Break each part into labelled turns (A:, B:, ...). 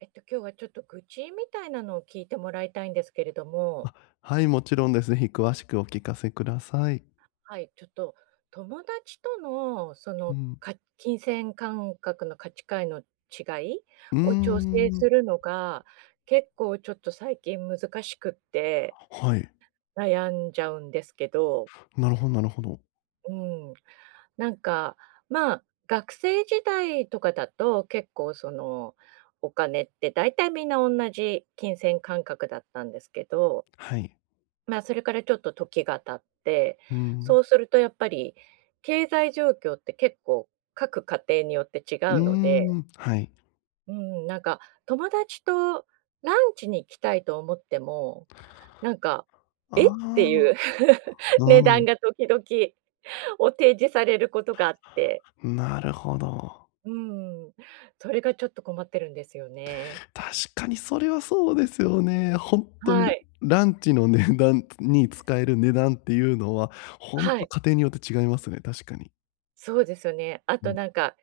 A: 今日はちょっと愚痴みたいなのを聞いてもらいたいんですけれども。
B: あ、はい、もちろんです。ぜひ詳しくお聞かせください。
A: はい。ちょっと友達とのそ
B: う
A: の、
B: ん。
A: 金銭感覚の価値観の違い
B: うー
A: を調整
B: ん。
A: するのが、結構ちょっと最近難しくって
B: はい。
A: 悩んじゃうんですけど、
B: なるほどなるほど。
A: うん。なんか、まあ、学生時代とかだと結構その、お金って大体みんな同じ金銭感覚だったんですけど、
B: はい。
A: まあ、それからちょっと時が経って、
B: うん。
A: そうするとやっぱり経済状況って結構各家庭によって違
B: う
A: う
B: ー
A: ので、
B: ん、はい。
A: うん、なんか友達とランチに行きたいと思っても、なんか、
B: あ
A: えってい
B: あ、
A: う 値
B: う
A: 段
B: ん。
A: が時々お提示されることがあって、
B: なるほど。
A: うん、それがちょっと困ってるんですよね。
B: 確かにそれはそうですよね。ほんと
A: は
B: に
A: い。
B: ランチの値段に使える値段っていうのは、ほん
A: は
B: と
A: い。
B: 家庭によって違いますね、確かに。
A: そうですよね。あ
B: う
A: と
B: ん。
A: なんか、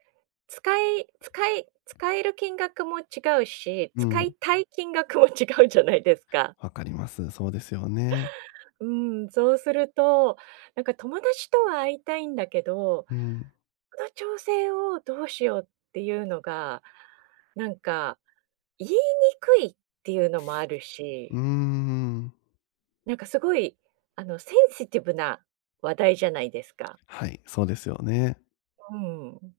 A: 使える金額も違うし、
B: う
A: 使い
B: ん。
A: たい金額も 違うじゃないですか。
B: わかります。そうですよね。
A: うん、そうすると、なんか友達とは会いたいんだけど、
B: うん。
A: この調整をどうしようっていうのが、なんか言いにくいっていうのもある
B: うー
A: し、
B: ん。
A: なんかすごい、あの、センシティブな話題じゃないですか。
B: はい、そうですよね。
A: うん。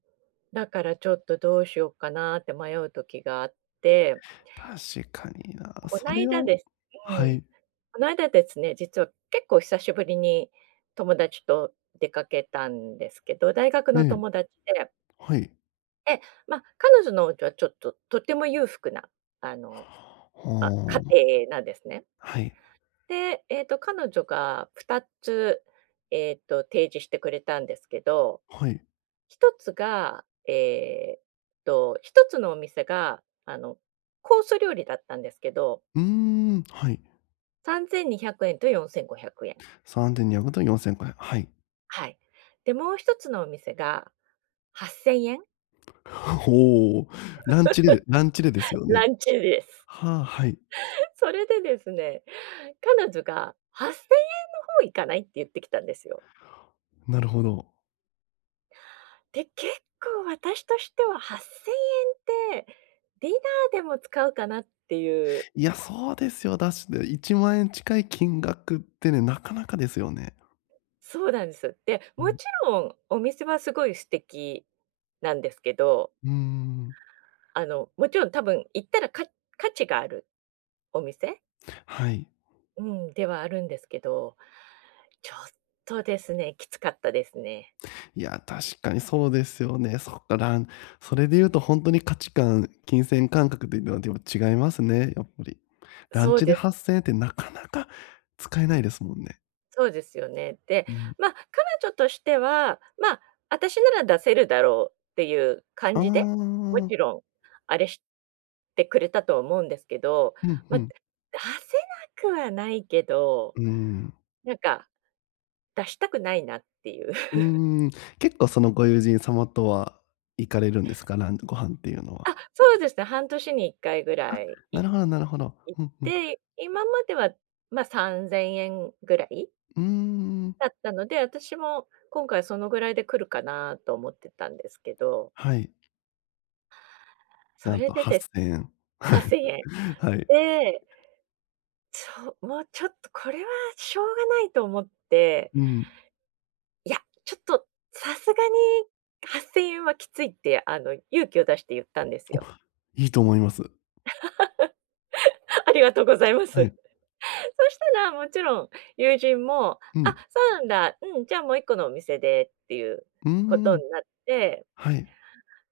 A: だからちょっとどうしようかなって迷う時があって、
B: 確かにな。
A: こ
B: そ
A: な
B: れ
A: いだ
B: は
A: ですう
B: は
A: ん、
B: い。
A: この間ですね、実は結構久しぶりに友達と出かけたんですけど、大学
B: え
A: の
B: え、
A: 友達で、
B: はい。
A: で、ま、彼女のお家はちょっと、とても裕福な、あの、家
B: はあ。
A: 庭なんですね。
B: はい、
A: で、彼女が2つ、提示してくれたんですけど、
B: はい。
A: 1つが、1つのお店が、あの、コース料理だったんですけど、
B: うーん、はい。
A: ¥3,200 と ¥4,500。
B: 3,200と4,500円。はい。
A: はい。で、もう一つのお店が ¥8,000。
B: おお、ランチレですよね。
A: ランチです。
B: はあ、はい。
A: それでですね、彼女が ¥8,000 もいかないって言ってきたんですよ。
B: なるほど。
A: で、結構私としては ¥8,000 っせんえんって、ディナーでも使うかなっていう。
B: いや、そうですよ。だしで1万円近い金額ってね、なかなかですよね。
A: そうなんです。で、
B: う
A: も
B: ん、
A: ちろんお店はすごい素敵なんですけど、
B: うーん。
A: もちろん多分行ったら価値があるお店、
B: はい。
A: うん、ではあるんですけど、ちょっとですね、きつかったですね。
B: いや、確かにそうですよね。そっか。それで言うと本当に価値観、金銭感覚っていうのはでも違いますね、やっぱり。ラン
A: そう
B: チで
A: です。
B: 8,000円ってなかなか使えないですもんね。
A: そうですよね。で、
B: うん。
A: まあ、彼女としては、私なら出せるだろうっていう感
B: あ
A: じで、も
B: あ、
A: ちろん、あれしてくれたと思うんですけど、
B: うん
A: ま
B: う
A: あ、出
B: ん。
A: せなくはないけど、
B: うん。
A: なんか出したくないなっていう。
B: う ーん、結構そのご友人様とは行かれるんですか？ご飯っていうのは。
A: あ、そうですね、半年に1回ぐらい
B: なるほどなるほど。
A: 行っ
B: うんうん。
A: て、今までは、まあ、3000円ぐらい
B: うーん。
A: だったので、私も今回そのぐらいで来るかなと思ってたんですけど、
B: はい。
A: そ
B: なん
A: れ
B: と
A: でです
B: 8,000円。
A: 8,000円。
B: はい。
A: で、そう、もうちょっとこれはしょうがないと思って、
B: うん。
A: いや、ちょっとさすがに8,000円はきついって、勇気を出して言ったんです
B: お、
A: よ。
B: いいと思います。
A: ありがとうございます。そ
B: はい。
A: したらもちろん友人も、
B: う
A: 「あ、
B: ん。
A: そうなんだ。うん、じゃあもう一個のお店で」っていう
B: う
A: こと
B: ーん、
A: になって、
B: はい。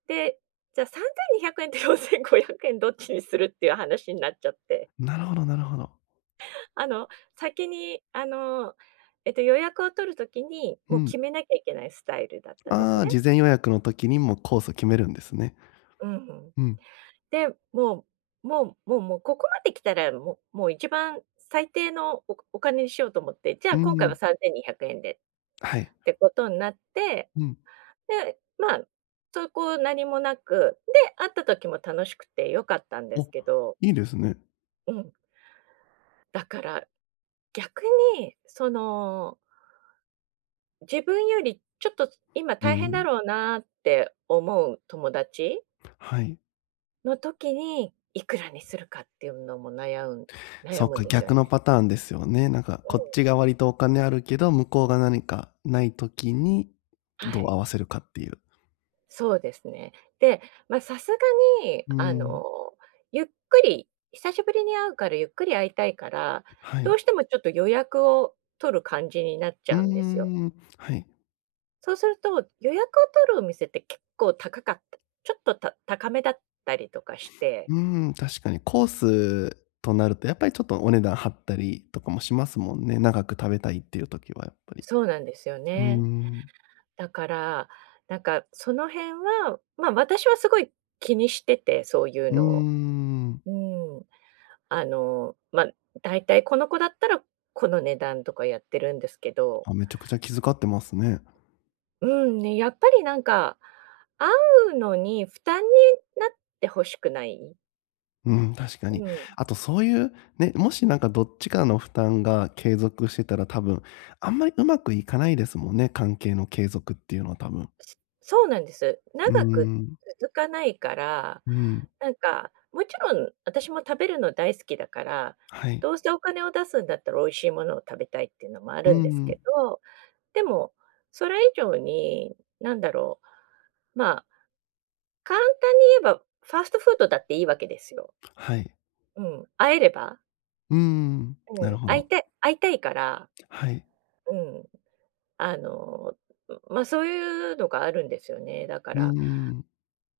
A: で、じゃあ3,200円と4,500円どっちにするっていう話になっちゃって、
B: なるほどなるほど。
A: あの、先に、予約を取る時に、
B: う
A: もう
B: ん。
A: 決めなきゃいけないスタイルだったんです
B: あ
A: ね。
B: あ、事前予約の時にもうコースを決めるんですね。
A: うん。
B: うん。
A: で、もうここまで来たら、もう一番最低のお金にしようと思って、じゃ
B: う
A: あ
B: ー
A: 今回は
B: ん、
A: 3,200円で
B: はい。
A: ってことになって、
B: うん。
A: で、まあ、そこ何もなく、で、会った時も楽しくて良かったんです
B: お、
A: けど、
B: いいですね。
A: うん、だから逆に、その、自分よりちょっと今
B: う
A: 大変だ
B: ん、
A: ろうなって思う友達
B: はい。
A: の時に、いくらにするかっていうのも悩む悩
B: そっ
A: むん
B: か、
A: ですよ
B: 逆
A: ね。
B: のパターンですよね。なんか
A: う
B: こっ
A: ん。
B: ちが割とお金あるけど、向こうが何かない時に、
A: は
B: どう
A: い。
B: 合わせるかっていう。
A: そうですね。で、まあ、さすがに、
B: うーん、
A: ゆっくり久しぶりに会うからゆっくり会いたいから、
B: は
A: どう
B: い。
A: してもちょっと予約を取る感じになっち
B: うー
A: ゃうんですよ。
B: ん、はい。
A: そうすると、予約を取るお店って結構高かった、ちょっと高めだったりとかして、
B: うーん、確かにコースとなると、やっぱりちょっとお値段張ったりとかもしますもんね。長く食べたいっていう時はやっぱり。
A: そうなんですよ
B: うー
A: ね。
B: ん。
A: だから、なんかその辺は、まあ、私はすごい気にしてて、そういう
B: うー
A: のを。
B: ん。
A: うん。あの、ま、大体この子だったらこの値段とかやってるんですけど、
B: あ、めちゃくちゃ気遣ってますね。
A: うん、ね、やっぱりなんか、会うのに負担になって欲しくない。
B: うん、確かに。
A: うん。
B: あとそういう、ね、もしなんかどっちかの負担が継続してたら多分、あんまりうまくいかないですもんね、関係の継続っていうのは多分。
A: そうなんです。
B: うー
A: 長く
B: ん。
A: 続かないから、
B: うん。
A: なんか、もちろん私も食べるの大好きだから、
B: はい。
A: どうせお金を出すんだったら美味しいものを食べたいっていうのもあ
B: うー
A: るんです
B: ん。
A: けど、でも、それ以上に、なんだろう、まあ、簡単に言えばファーストフードだっていいわけですよ。
B: はい。
A: うん、会えれば、
B: うーん。
A: うん、
B: なるほ
A: 会い
B: ど。
A: たい会いたいから、
B: はい。
A: うん、あの、そういうのがあるんですよね。だか
B: うー
A: ら
B: ん。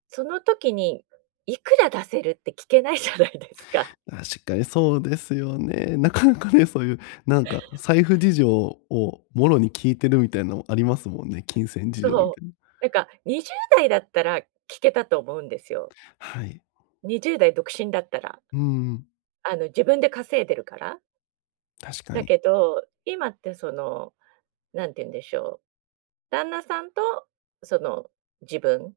A: その時に、いくら出せるって聞けないじゃないですか。
B: 確かにそうですよね。なかなかね、そういうなんか財布事情をもろに聞いてるみたいなのありますもんね、金銭 事情み
A: そう。
B: たいな。
A: なんか20代だったら聞けたと思うんですよ。
B: はい。
A: 20代独身だったら。
B: うん、
A: 自分で稼いでるから。
B: 確か
A: だ
B: に。
A: けど、今ってその、なんて言うんでしょう、旦那さんとその、自分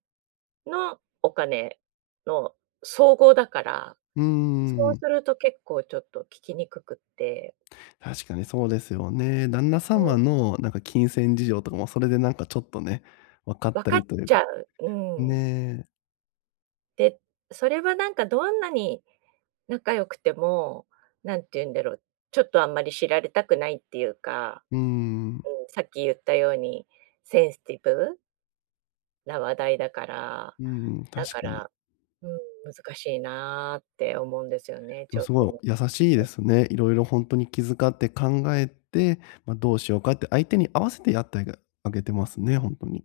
A: のお金の総合だから、
B: う
A: そうす
B: ん、
A: ると結構ちょっと聞きにくくって、
B: 確かにそうですよね。旦那
A: う
B: 様
A: ん、
B: のなんか金銭事情とかもそれでなんかちょっとね、分かっ
A: 分
B: た
A: かっ
B: りという
A: ち
B: か、
A: ゃう。うん。
B: ねえ、
A: で、それはなんかどんなに仲良くても、何て言うんだろう、ちょっとあんまり知られたくないっていうか、
B: うん、う
A: うん、さっき言ったようにセンシティブな話題だから、
B: ん、
A: だ
B: 確
A: か
B: かに。
A: ら、うん、難しいなって思うんですよね、
B: で
A: ち
B: も
A: ょっ
B: す
A: と
B: ごい
A: ね。
B: 優しいですね。いろいろ本当に気遣って考えて、まあ、どうしようかって相手に合わせてやってあげてますね、本当に。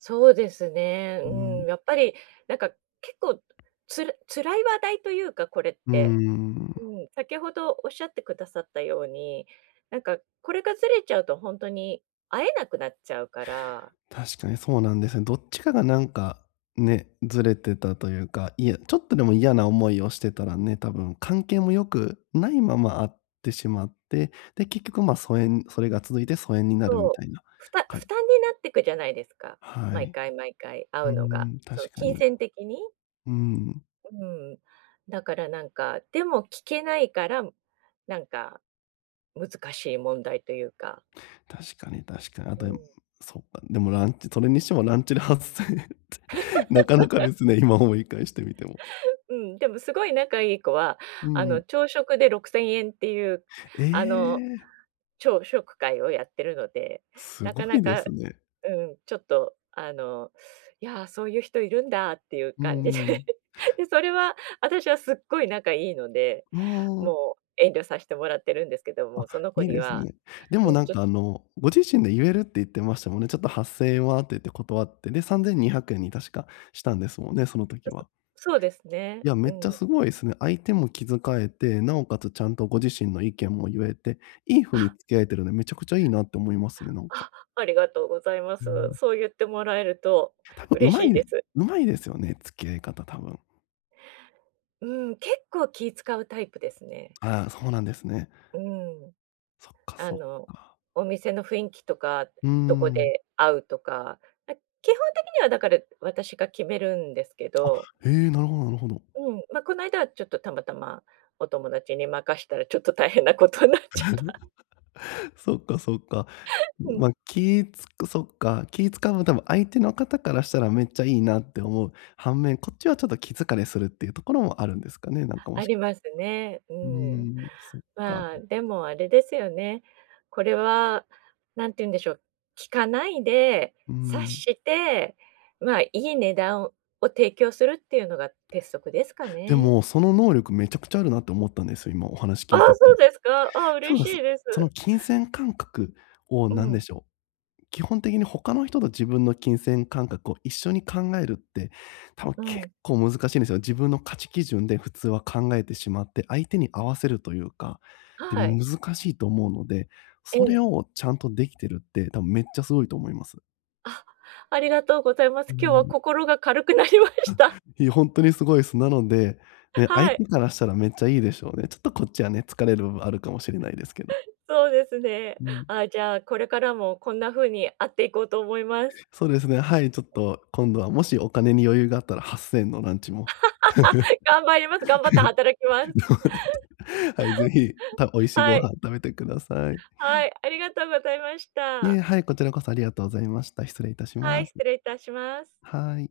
A: そうですね、
B: う
A: う
B: ん。
A: ん、やっぱりなんか結構辛い話題というか、これっ
B: うー
A: て。
B: ん、
A: うん、先ほどおっしゃってくださったように、なんかこれがずれちゃうと本当に会えなくなっちゃうから、
B: 確かにそうなんですね。どっちかがなんか、ね、ずれてたというか、いやちょっとでも嫌な思いをしてたらね、多分関係も良くないまま会ってしまって、で、結局、ま、それが続いて疎遠になるみ
A: そう、
B: たいな、
A: ふた
B: か
A: 負担になってくじゃないですか。
B: は
A: 毎
B: い。
A: 回毎回会
B: う
A: う
B: ー
A: のが。
B: ん、
A: そう、
B: 確か
A: 金
B: に。
A: 銭的に。
B: うん。
A: うん。だからなんか、でも聞けないから、なんか、難しい問題というか。
B: 確かに確かに。あ
A: う
B: と、
A: ん。
B: そっか、でもランチそれにしてもランチで8,000円って なかなかですね、今思い返してみても。
A: うん、でもすごい仲いい子は、
B: う
A: あ
B: んう
A: の
B: ん。
A: 朝食で6,000円っていう、
B: え
A: あの
B: え、
A: 朝食会をやってるので、
B: す
A: なか
B: ご
A: な
B: いで
A: か、
B: すね。
A: うん、ちょっといやー、そういう人いるんだっていう
B: う
A: 感
B: ん
A: じで
B: うん。
A: で、それは私はすっごい仲いいので、
B: あ
A: もう遠慮させてもらってるんですけど
B: あ、あ、
A: も、その子
B: いい
A: に
B: です
A: は、
B: ね。で
A: う
B: も
A: ん、
B: なん
A: ちょっと、
B: かあの、ご自身で言えるって言ってましたもんね。ちょっと8,000円はって言って断って、で、3,200円にひゃくえんに確かしたんですもんね、その時は。
A: そうですね、
B: いや、め
A: う
B: っちゃ
A: ん。
B: すごいですね。相手も気遣えて、なおかつちゃんとご自身の意見も言えて、いい風に
A: あ、
B: 付き合えてるんで、めちゃくちゃいいなって思いますね、なんか。
A: ありがとうございま
B: う
A: す。
B: ん。
A: そう言ってもらえると
B: 多分
A: 嬉
B: 上手
A: しい
B: い
A: で
B: で
A: す。
B: 上手いですよね、付き合い方多分。
A: うん、結構気使うタイプですね。
B: ああ、そうなんですね。
A: うん。
B: そっか
A: あ
B: そっ
A: の、
B: か。
A: お店の雰囲気とか、
B: うー
A: どこ
B: ん。
A: で会うとか、あ基本的にはだから、私が決めるんですけ
B: あ、
A: ど、
B: へえ、なるほどなるほど。
A: うん、ま、この間はちょっとたまたまお友達に任したらちょっと大変なことになっちゃった。
B: そっかそっか。
A: うん、
B: ま、気つくそっか、気使うの多分相手の方からしたらめっちゃいいなって思う反面、こっちはちょっと気疲れするっていうところもあるんですかね、なんか
A: ありますね。う
B: うー
A: ん。
B: ん、そっか。
A: まあ、でもあれですよね。これは、何て言うんでしょう、聞かないで、
B: う
A: 察
B: ん。
A: して、まあ、いい値段を提供するっていうのが鉄則ですか
B: で
A: ね。
B: も、その能力めちゃくちゃあるなって思ったんですよ、今お話
A: あ
B: 聞い
A: あ、
B: てて。
A: そうですか。ああ、
B: 多
A: 嬉
B: 分、
A: し
B: そ
A: いです。
B: その金銭感覚を
A: う
B: なん
A: ん、
B: でしょう、基本的に他の人と自分の金銭感覚を一緒に考えるって、多分
A: う
B: 結
A: ん。
B: 構難しいんですよ。自分の価値基準で普通は考えてしまって、相手に合わせるというか、で、
A: はい。
B: 難しいと思うので、
A: え
B: そ
A: え。
B: れをちゃんとできてるって、多分めっちゃすごいと思います。
A: あ、ありがとうございま
B: う
A: す。今日は
B: ん。
A: 心が軽くなりました。
B: いや、本当にすごいです。なので、ね、相
A: はい。
B: 手からしたらめっちゃいいでしょうね。ちょっとこっちはね、疲れる部分あるかもしれないですけど。
A: そうですね。
B: うん。
A: あ、じゃあ、これからもこんな風に会っていこうと思います。
B: そうですね、はい、ちょっと今度はもしお金に余裕があったら8,000円のランチも。
A: 頑張ります。頑張って働きます。
B: はい、ぜひ、美味しいご
A: はい。
B: 飯食べてください。
A: はい、ありがとうございまし
B: いえ、
A: た。
B: はい、こちらこそありがとうございました。失礼いたし
A: は
B: ま
A: い、
B: す。
A: 失礼いたします。
B: はい。